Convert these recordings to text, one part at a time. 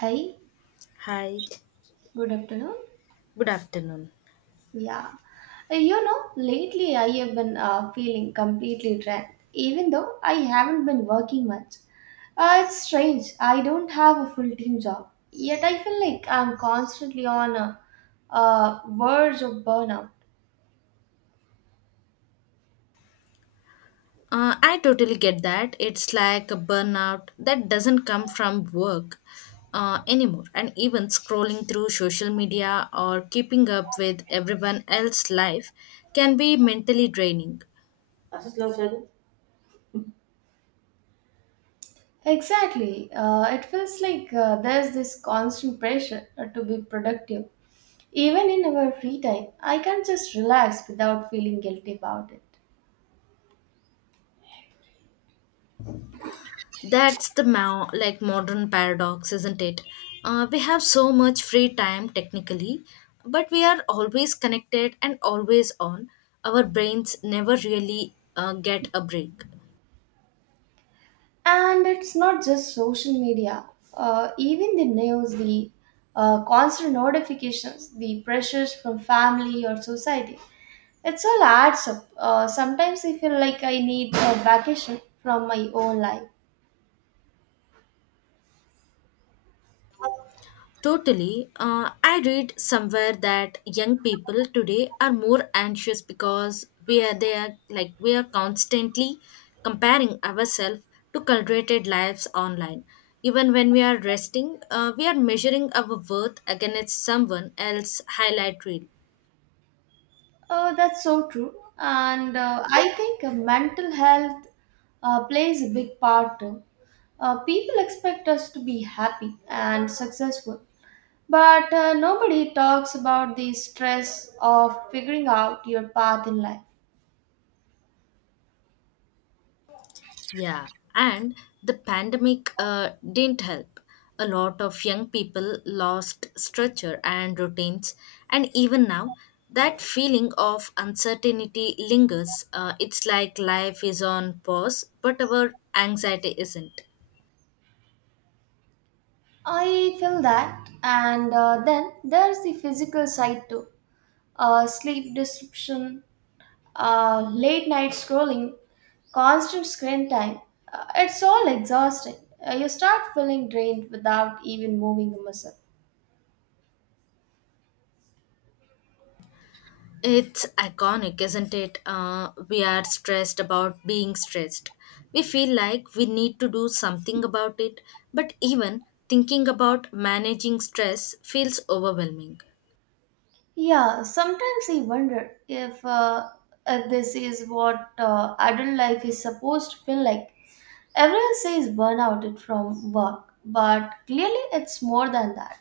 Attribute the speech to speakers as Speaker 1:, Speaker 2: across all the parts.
Speaker 1: Hi,
Speaker 2: Hi,
Speaker 1: good afternoon.
Speaker 2: good afternoon.
Speaker 1: Yeah, lately I have been feeling completely drained, even though I haven't been working much. It's strange. I don't have a full time job, yet I feel like I'm constantly on a verge of burnout.
Speaker 2: I totally get that. It's like a burnout that doesn't come from work anymore. And even scrolling through social media or keeping up with everyone else's life can be mentally draining.
Speaker 1: Asas lang siya. No? Exactly, it feels like there's this constant pressure to be productive. Even in our free time, I can't just relax without feeling guilty about it.
Speaker 2: That's the like modern paradox, isn't it? We have so much free time technically, but we are always connected and always on. Our brains never really get a break.
Speaker 1: And it's not just social media. Even the news, the constant notifications, the pressures from family or society. It's all adds up. Sometimes I feel like I need a vacation from my own life.
Speaker 2: Totally. I read somewhere that young people today are more anxious because we are they are like we are constantly comparing ourselves to curated lives online. Even when we are resting, we are measuring our worth against someone else's highlight reel.
Speaker 1: That's so true. And I think mental health plays a big part too. People expect us to be happy and successful, but nobody talks about the stress of figuring out your path in life.
Speaker 2: Yeah, and the pandemic didn't help. A lot of young people lost structure and routines, and even now, that feeling of uncertainty lingers. It's like life is on pause, but our anxiety isn't.
Speaker 1: I feel that, and then there's the physical side too, sleep disruption, late night scrolling, constant screen time. It's all exhausting. You start feeling drained without even moving a muscle.
Speaker 2: It's iconic, isn't it? We are stressed about being stressed. We feel like we need to do something about it, but even thinking about managing stress feels overwhelming.
Speaker 1: Yeah, sometimes I wonder if this is what adult life is supposed to feel like. Everyone says burnout it from work, but clearly it's more than that.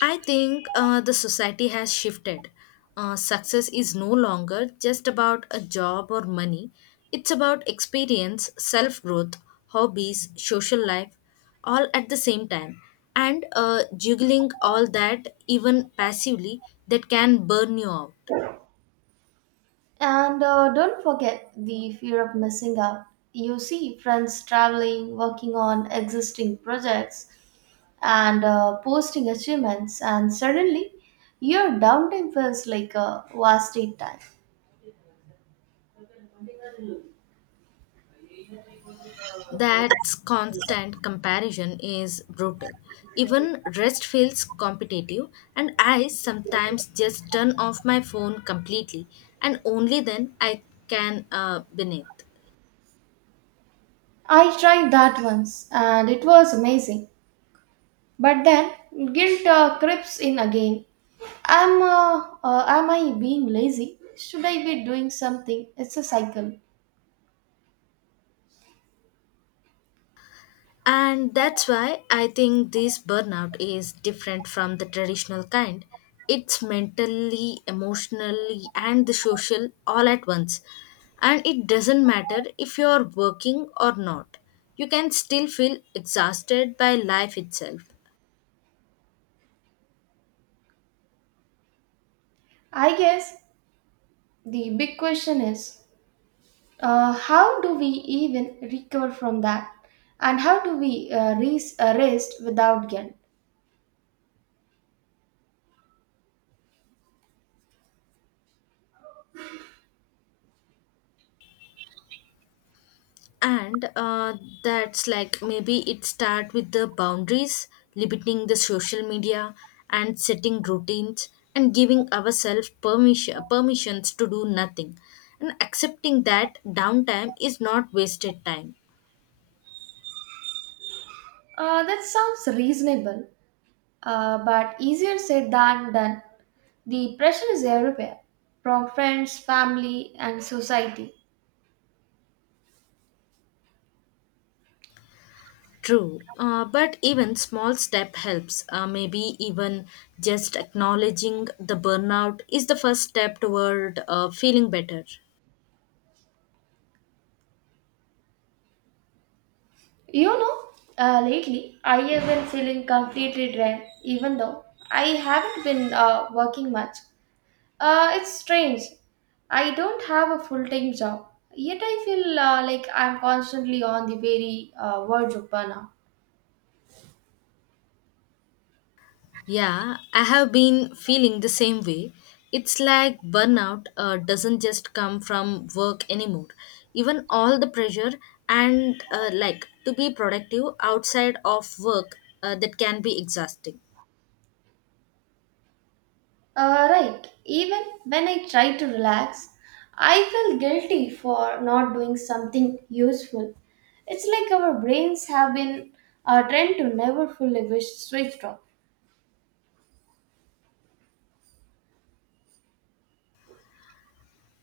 Speaker 2: I think the society has shifted. Success is no longer just about a job or money, it's about experience, self growth, hobbies, social life, all at the same time. And juggling all that, even passively, that can burn you out.
Speaker 1: And don't forget the fear of missing out. You see friends traveling, working on existing projects, and posting achievements, and suddenly your downtime feels like a wasted time.
Speaker 2: That constant comparison is brutal. Even rest feels competitive, and I sometimes just turn off my phone completely, and only then I can beneath.
Speaker 1: I tried that once and it was amazing. But then guilt creeps in again. Am I being lazy? Should I be doing something? It's a cycle.
Speaker 2: And that's why I think this burnout is different from the traditional kind. It's mentally, emotionally, and the social all at once. And it doesn't matter if you're working or not, you can still feel exhausted by life itself.
Speaker 1: I guess the big question is, how do we even recover from that, and how do we rest without guilt?
Speaker 2: And that's like maybe it start with the boundaries, limiting the social media and setting routines and giving ourselves permissions to do nothing and accepting that downtime is not wasted time.
Speaker 1: That sounds reasonable, but easier said than done. The pressure is everywhere, from friends, family, and society.
Speaker 2: True, but even small step helps, maybe even just acknowledging the burnout is the first step toward feeling better.
Speaker 1: You know, Lately I have been feeling completely drained, even though I haven't been working much. It's strange. I don't have a full time job, yet I feel like I'm constantly on the very verge of burnout.
Speaker 2: Yeah, I have been feeling the same way. It's like burnout doesn't just come from work anymore. Even all the pressure and like to be productive outside of work that can be exhausting.
Speaker 1: Right, even when I try to relax, I feel guilty for not doing something useful. It's like our brains have been trained to never fully wish switched off.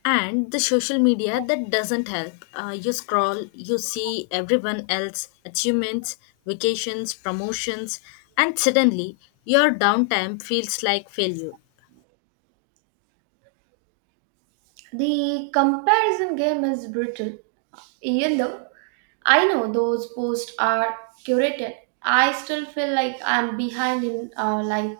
Speaker 2: And the social media that doesn't help. You scroll, you see everyone else achievements, vacations, promotions, and suddenly your downtime feels like failure.
Speaker 1: The comparison game is brutal. Even though I know those posts are curated, I still feel like I'm behind in life.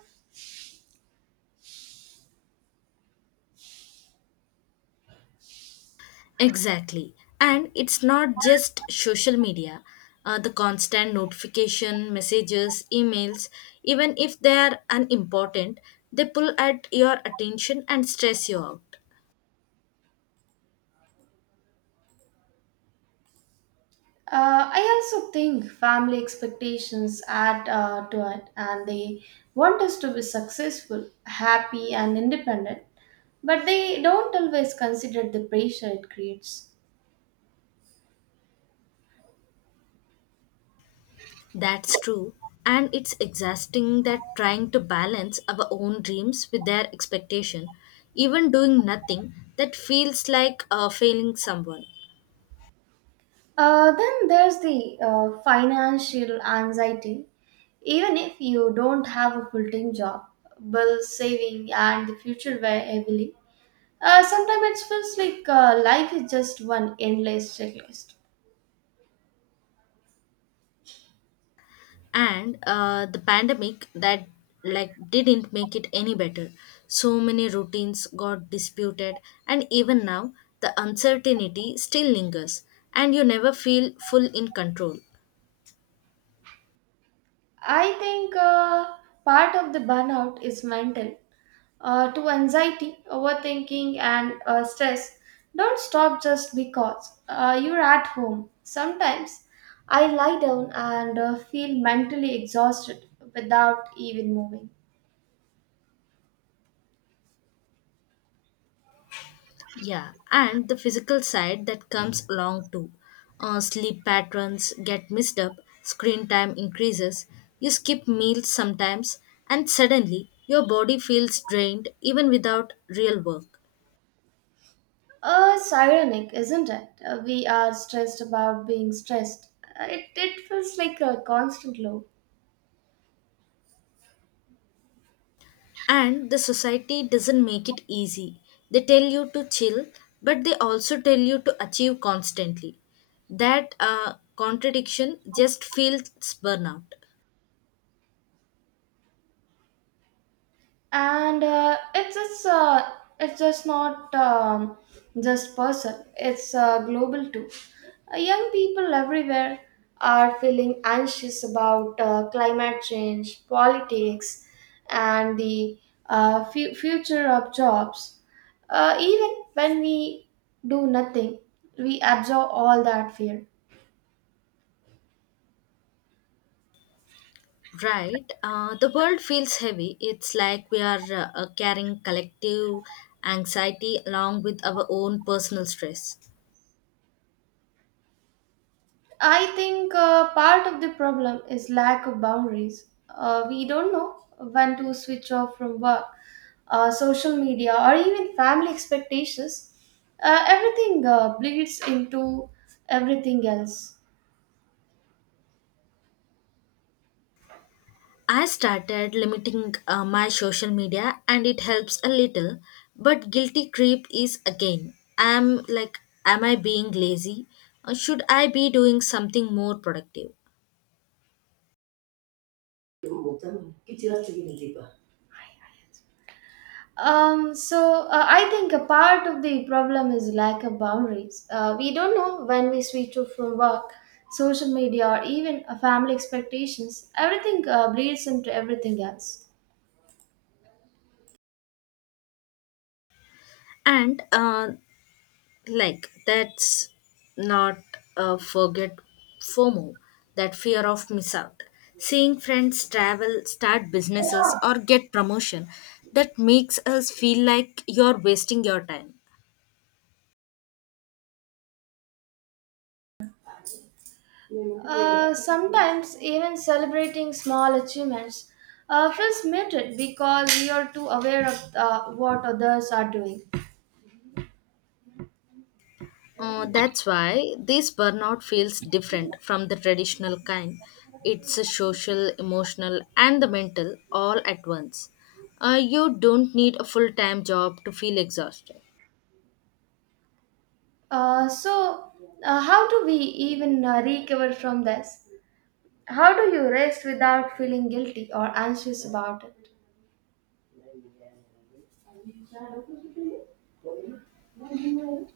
Speaker 2: Exactly. And it's not just social media. The constant notification, messages, emails, even if they are unimportant, they pull at your attention and stress you out.
Speaker 1: I also think family expectations add to it, and they want us to be successful, happy, and independent, but they don't always consider the pressure it creates.
Speaker 2: That's true. And it's exhausting that trying to balance our own dreams with their expectation, even doing nothing, that feels like failing someone.
Speaker 1: Then there's the financial anxiety. Even if you don't have a full time job, bills, saving, and the future weigh heavily. Sometimes it feels like life is just one endless checklist.
Speaker 2: And the pandemic that like didn't make it any better, so many routines got disputed and even now the uncertainty still lingers and you never feel full in control.
Speaker 1: I think part of the burnout is mental. To anxiety, overthinking, and stress, don't stop just because you're at home. Sometimes I lie down and feel mentally exhausted without even moving.
Speaker 2: Yeah, and the physical side that comes along too. Sleep patterns get messed up, screen time increases, you skip meals sometimes, and suddenly your body feels drained even without real work.
Speaker 1: It's ironic, isn't it? We are stressed about being stressed. It feels like a constant loop.
Speaker 2: And the society doesn't make it easy. They tell you to chill, but they also tell you to achieve constantly. That contradiction just feels burnout.
Speaker 1: And it's just not just person it's global too. Young people everywhere are feeling anxious about climate change politics and the future of jobs, even when we do nothing we absorb all that fear.
Speaker 2: Right. The world feels heavy. It's like we are carrying collective anxiety along with our own personal stress.
Speaker 1: I think part of the problem is lack of boundaries. We don't know when to switch off from work, social media, or even family expectations. Everything bleeds into everything else.
Speaker 2: I started limiting my social media and it helps a little, but guilty creep is again. I'm like, am I being lazy? Or should I be doing something more productive?
Speaker 1: So I think a part of the problem is lack of boundaries. We don't know when we switch off from work, social media, or even family expectations. Everything bleeds into everything else.
Speaker 2: And like, that's not forget FOMO, that fear of miss out. Seeing friends travel, start businesses, or get promotion that makes us feel like you're wasting your time.
Speaker 1: Sometimes even celebrating small achievements feels muted because we are too aware of what others are doing.
Speaker 2: That's why this burnout feels different from the traditional kind. It's a social, emotional, and the mental all at once. You don't need a full time job to feel exhausted.
Speaker 1: So, how do we even recover from this? How do you rest without feeling guilty or anxious about it?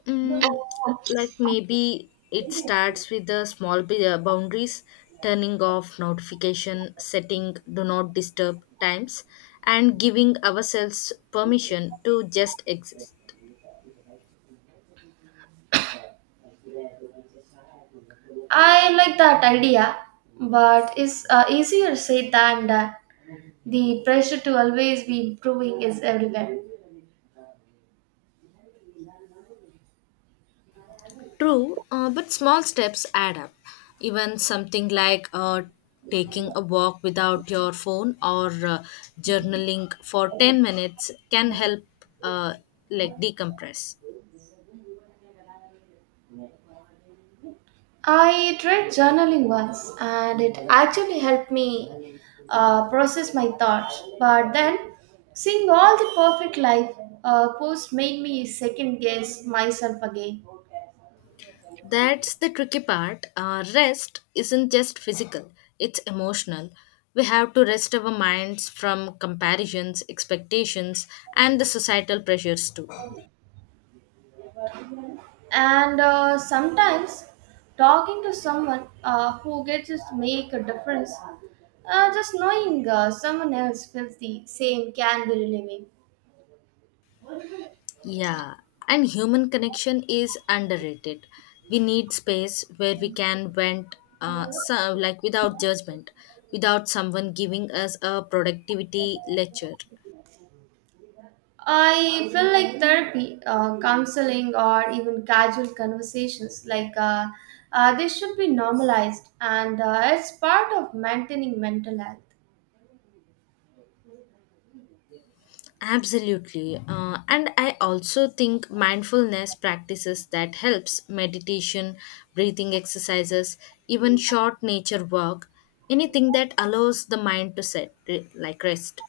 Speaker 2: Mm, like maybe it starts with the small boundaries, turning off notification, setting do not disturb times, and giving ourselves permission to just exist.
Speaker 1: I like that idea, but it's easier said than done. The pressure to always be improving is everywhere.
Speaker 2: True, but small steps add up. Even something like taking a walk without your phone or journaling for 10 minutes can help uh, like decompress.
Speaker 1: I tried journaling once and it actually helped me process my thoughts. But then, seeing all the perfect life posts made me second guess myself again.
Speaker 2: That's the tricky part. Rest isn't just physical, it's emotional. We have to rest our minds from comparisons, expectations, and the societal pressures too.
Speaker 1: And sometimes, talking to someone who gets to make a difference, just knowing someone else feels the same can be relieving.
Speaker 2: Yeah, and human connection is underrated. We need space where we can vent, so, like without judgment, without someone giving us a productivity lecture.
Speaker 1: I feel like therapy, counseling, or even casual conversations, like they should be normalized, and it's part of maintaining mental health.
Speaker 2: Absolutely, and I also think mindfulness practices that helps meditation, breathing exercises, even short nature walk, anything that allows the mind to set like rest.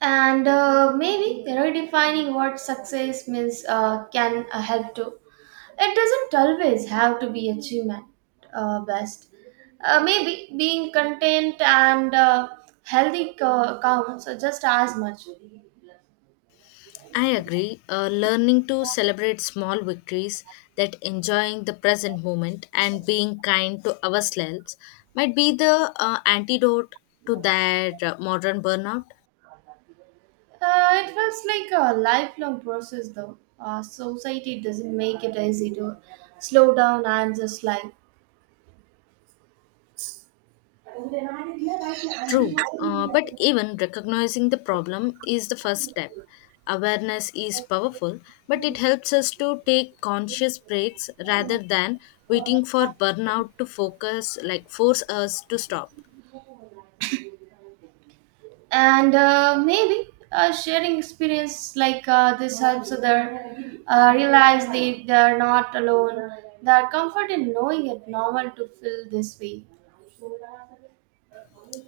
Speaker 1: And maybe redefining what success means can help too. It doesn't always have to be achievement best. Maybe being content and healthy counts just as much.
Speaker 2: I agree. Learning to celebrate small victories, that enjoying the present moment and being kind to ourselves might be the antidote to that modern burnout.
Speaker 1: It feels like a lifelong process, though. Society doesn't make it easy to slow down and just like.
Speaker 2: True, but even recognizing the problem is the first step. Awareness is powerful, but it helps us to take conscious breaks rather than waiting for burnout to focus, like force us to stop.
Speaker 1: And maybe sharing experience like this helps other realize they are not alone. They are comfort in knowing it normal to feel this way.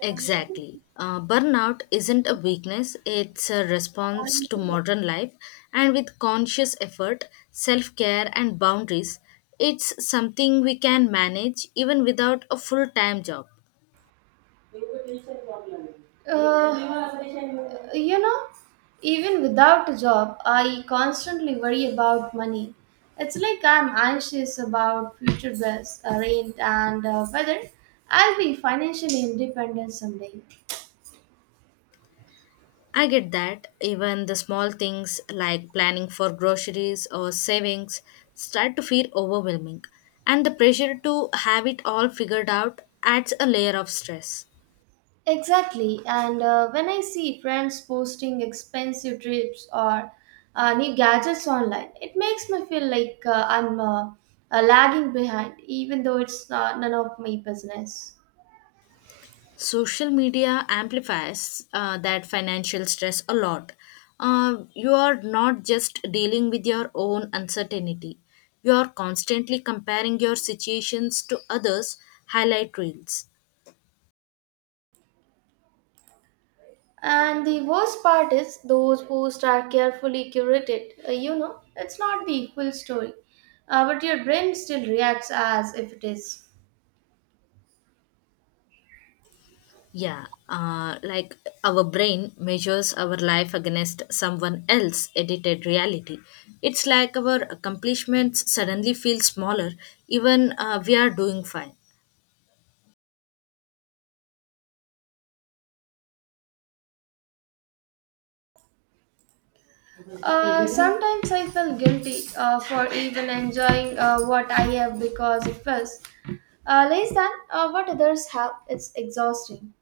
Speaker 2: Exactly. Burnout isn't a weakness, it's a response to modern life. And with conscious effort, self care, and boundaries, it's something we can manage even without a full time job.
Speaker 1: Uh, You know, Even without a job, I constantly worry about money. It's like I'm anxious about future bills, rent, and whether I'll be financially independent someday.
Speaker 2: I get that. Even the small things like planning for groceries or savings start to feel overwhelming. And the pressure to have it all figured out adds a layer of stress.
Speaker 1: Exactly, and when I see friends posting expensive trips or new gadgets online, it makes me feel like I'm lagging behind, even though it's not none of my business.
Speaker 2: Social media amplifies that financial stress a lot. You are not just dealing with your own uncertainty, you are constantly comparing your situations to others' highlight reels.
Speaker 1: And the worst part is, those posts are carefully curated. It's not the full story. But your brain still reacts as if it is.
Speaker 2: Yeah, like our brain measures our life against someone else's edited reality. It's like our accomplishments suddenly feel smaller, even we are doing fine.
Speaker 1: Sometimes I feel guilty for even enjoying what I have because it was less than what others have. It's exhausting.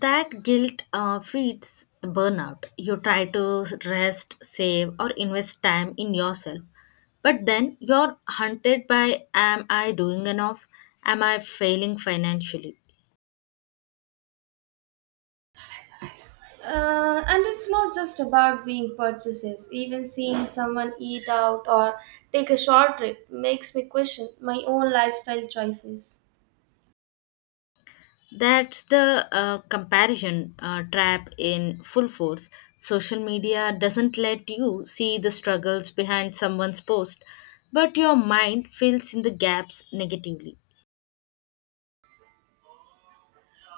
Speaker 2: That guilt feeds the burnout. You try to rest, save, or invest time in yourself. But then you're hunted by, am I doing enough? Am I failing financially?
Speaker 1: And it's not just about being purchases. Even seeing someone eat out or take a short trip makes me question my own lifestyle choices.
Speaker 2: That's the comparison trap in full force. Social media doesn't let you see the struggles behind someone's post, but your mind fills in the gaps negatively.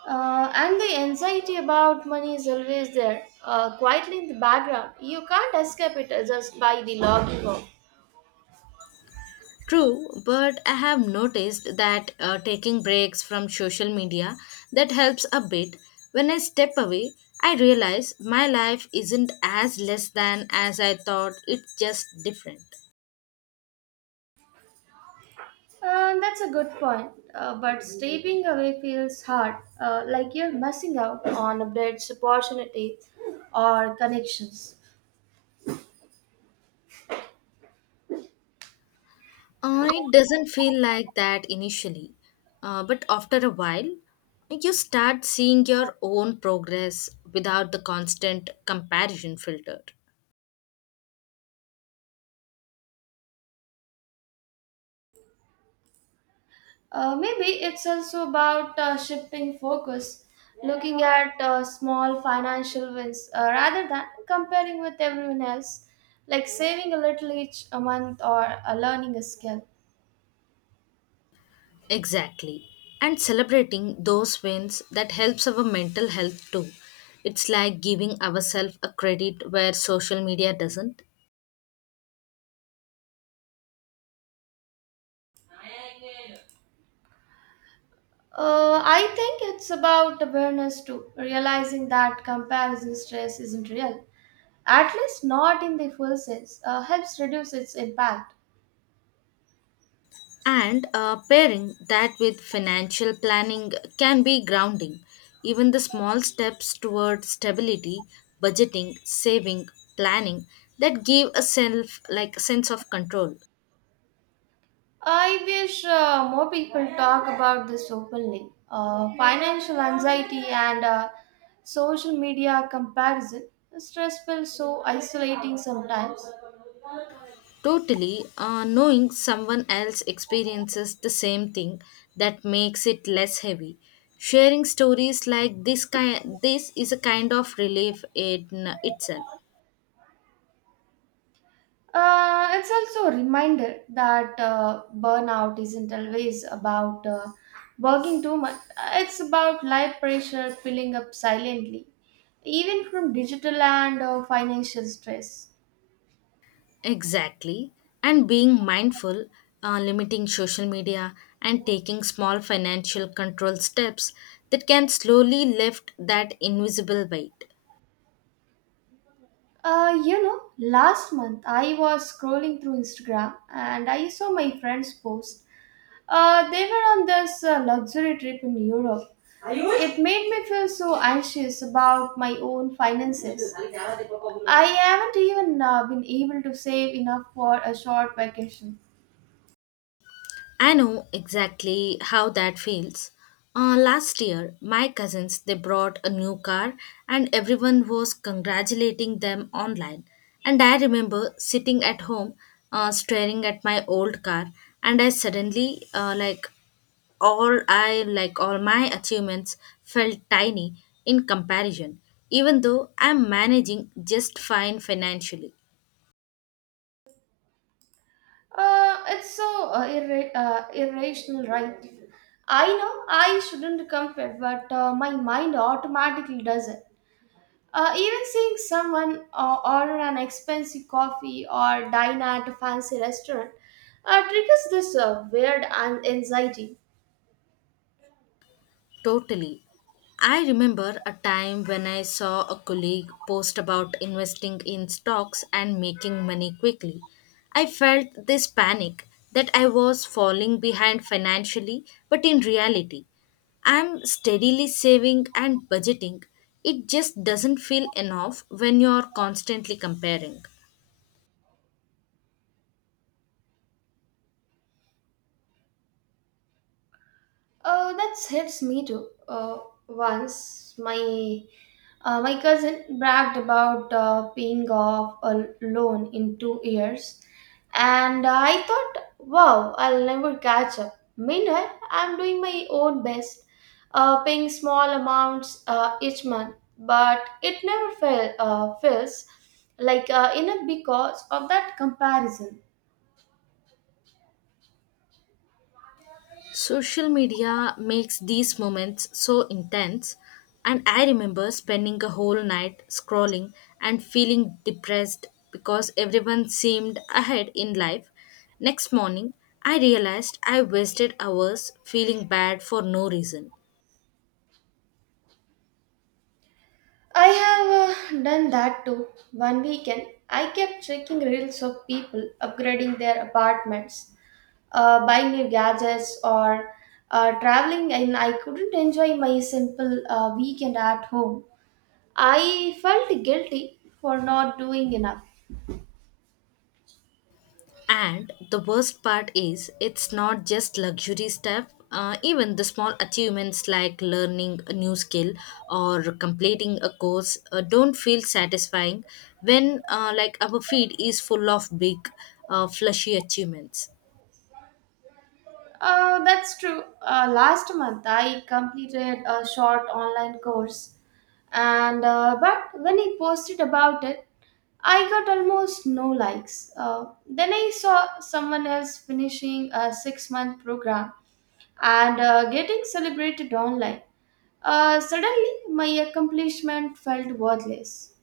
Speaker 1: And the anxiety about money is always there, quietly in the background. You can't escape it just by the logging off.
Speaker 2: True, but I have noticed that taking breaks from social media that helps a bit. When I step away, I realize my life isn't as less than as I thought. It's just different.
Speaker 1: That's a good point. But stepping away feels hard, like you're missing out on a updates, opportunity, or connections.
Speaker 2: It doesn't feel like that initially, but after a while, you start seeing your own progress without the constant comparison filter.
Speaker 1: Maybe it's also about shifting focus, looking at small financial wins rather than comparing with everyone else, like saving a little each a month or learning a skill.
Speaker 2: Exactly. And celebrating those wins that helps our mental health too. It's like giving ourselves a credit where social media doesn't.
Speaker 1: I think it's about awareness too, realizing that comparison stress isn't real, at least not in the full sense, helps reduce its impact.
Speaker 2: And pairing that with financial planning can be grounding. Even the small steps toward stability, budgeting, saving, planning that give a self like sense of control.
Speaker 1: I wish more people talk about this openly. Financial anxiety and social media comparison. Stress feels so isolating sometimes.
Speaker 2: Totally, knowing someone else experiences the same thing that makes it less heavy. Sharing stories like this kind, this is a kind of relief in itself.
Speaker 1: It's also a reminder that burnout isn't always about working too much, it's about life pressure piling up silently, even from digital and financial stress.
Speaker 2: Exactly, and being mindful, limiting social media, and taking small financial control steps that can slowly lift that invisible weight.
Speaker 1: Last month I was scrolling through Instagram and I saw my friends post. They were on this luxury trip in Europe. It made me feel so anxious about my own finances. I haven't even been able to save enough for a short vacation.
Speaker 2: I know exactly how that feels. Last year, my cousins they brought a new car, and everyone was congratulating them online. And I remember sitting at home, staring at my old car, and I suddenly like all my achievements felt tiny in comparison, even though I'm managing just fine financially.
Speaker 1: It's so irrational, right? I know I shouldn't compare, but my mind automatically does it. Even seeing someone order an expensive coffee or dine at a fancy restaurant triggers this weird anxiety.
Speaker 2: Totally. I remember a time when I saw a colleague post about investing in stocks and making money quickly. I felt this panic that I was falling behind financially, but in reality, I'm steadily saving and budgeting. It just doesn't feel enough when you're constantly comparing.
Speaker 1: That helps me too. Once my cousin bragged about paying off a loan in 2 years, and I thought, wow, I'll never catch up. Meanwhile, I'm doing my own best, paying small amounts each month, but it never fell, feels like enough because of that comparison.
Speaker 2: Social media makes these moments so intense, and I remember spending a whole night scrolling and feeling depressed because everyone seemed ahead in life. Next morning, I realized I wasted hours feeling bad for no reason.
Speaker 1: I have done that too. One weekend, I kept checking reels of people upgrading their apartments, buying new gadgets, or traveling, and I couldn't enjoy my simple weekend at home. I felt guilty for not doing enough.
Speaker 2: And the worst part is, it's not just luxury stuff. Even the small achievements like learning a new skill or completing a course don't feel satisfying when like our feed is full of big flashy achievements.
Speaker 1: That's true. Last month, I completed a short online course, and but when I posted about it, I got almost no likes. Then I saw someone else finishing a 6 month program and getting celebrated online. Suddenly, my accomplishment felt worthless.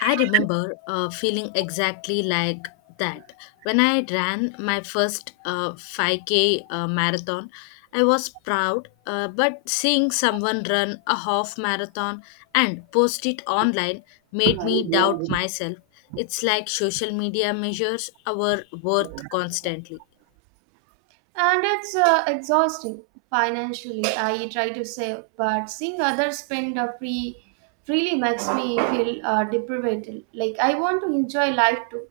Speaker 2: I remember feeling exactly like that. When I ran my first 5K marathon, I was proud, but seeing someone run a half marathon and post it online made me doubt myself. It's like social media measures our worth constantly.
Speaker 1: And it's exhausting financially. I try to save, but seeing others spend freely makes me feel deprived. Like, I want to enjoy life too.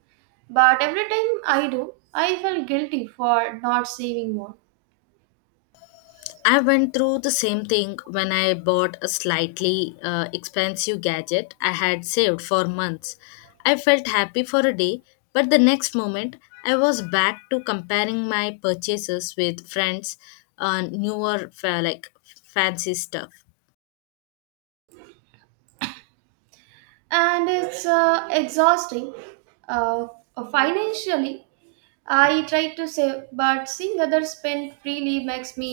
Speaker 1: But every time I do, I feel guilty for not saving more.
Speaker 2: I went through the same thing when I bought a slightly expensive gadget I had saved for months. I felt happy for a day, but the next moment I was back to comparing my purchases with friends on newer like fancy stuff.
Speaker 1: And it's exhausting uh, financially. I try to save but seeing others spend freely makes me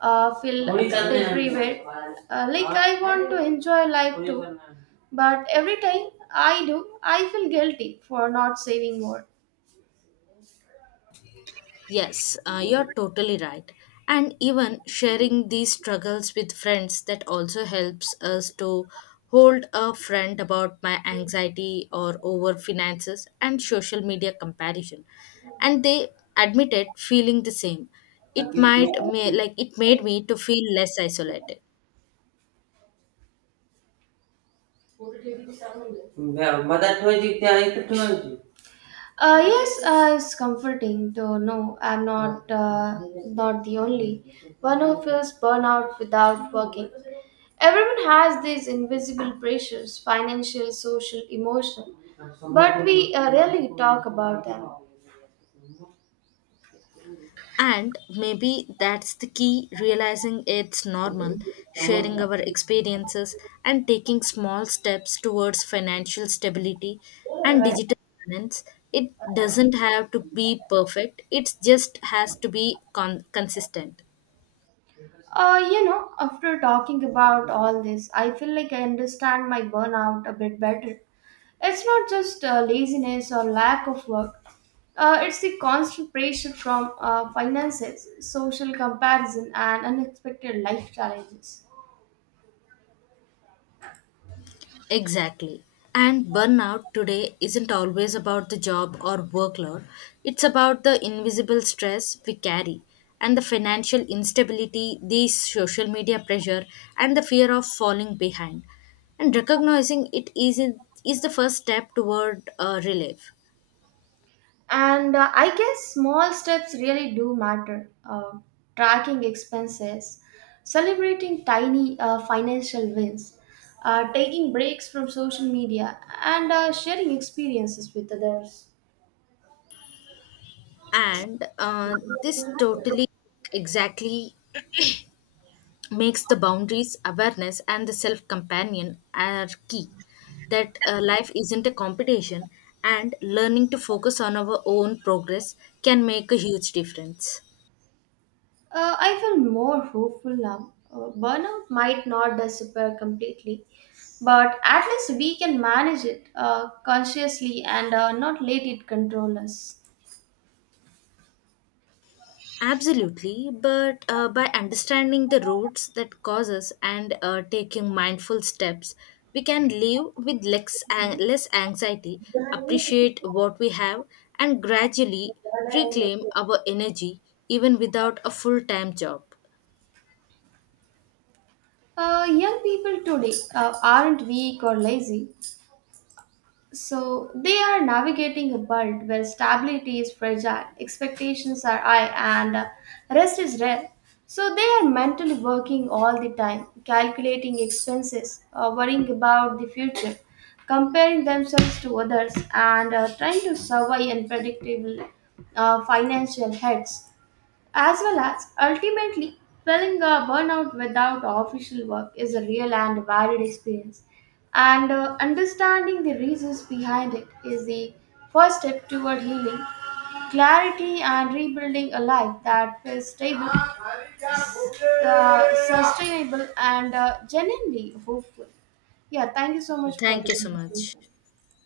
Speaker 1: feel deprived, like I want to enjoy life too. But every time I do I feel guilty for not saving more.
Speaker 2: Yes, you're totally right. And even sharing these struggles with friends that also helps us to hold a friend about my anxiety or over finances and social media comparison. And they admitted feeling the same. It like it made me to feel less isolated.
Speaker 1: Mother ಟೋಜಿದ್ದೆ ಆಯ್ತು ಟೋಜಿ. Yes, it's comforting to know I'm not the only one who feels burnout without working. Everyone has these invisible pressures financial, social, emotional, but we rarely talk about them.
Speaker 2: And maybe that's the key realizing it's normal, sharing our experiences, and taking small steps towards financial stability and digital balance. It doesn't have to be perfect, it just has to be consistent.
Speaker 1: After talking about all this, I feel like I understand my burnout a bit better. It's not just laziness or lack of work, it's the constant pressure from finances, social comparison, and unexpected life challenges.
Speaker 2: Exactly. And burnout today isn't always about the job or workload, it's about the invisible stress we carry and the financial instability, the social media pressure, and the fear of falling behind. And recognizing it is the first step toward relief.
Speaker 1: And I guess small steps really do matter. Tracking expenses, celebrating tiny financial wins, taking breaks from social media, and sharing experiences with others.
Speaker 2: And this totally exactly makes the boundaries, awareness, and the self companion are key. That life isn't a competition, and learning to focus on our own progress can make a huge difference.
Speaker 1: I feel more hopeful now. Burnout might not disappear completely, but at least we can manage it consciously and not let it control us.
Speaker 2: Absolutely, but by understanding the roots that cause us and taking mindful steps, we can live with less, less anxiety, appreciate what we have, and gradually reclaim our energy even without a full time job.
Speaker 1: Young people today aren't weak or lazy, so they are navigating a world where stability is fragile, expectations are high, and rest is rare. So they are mentally working all the time, calculating expenses, worrying about the future, comparing themselves to others, and trying to survive unpredictable financial heads. As well as ultimately, feeling a burnout without official work is a real and varied experience, and understanding the reasons behind it is the first step toward healing, clarity, and rebuilding a life that feels stable, sustainable, and genuinely hopeful. Yeah, thank you so much for
Speaker 2: Thank
Speaker 1: the
Speaker 2: you so much.
Speaker 1: conversation.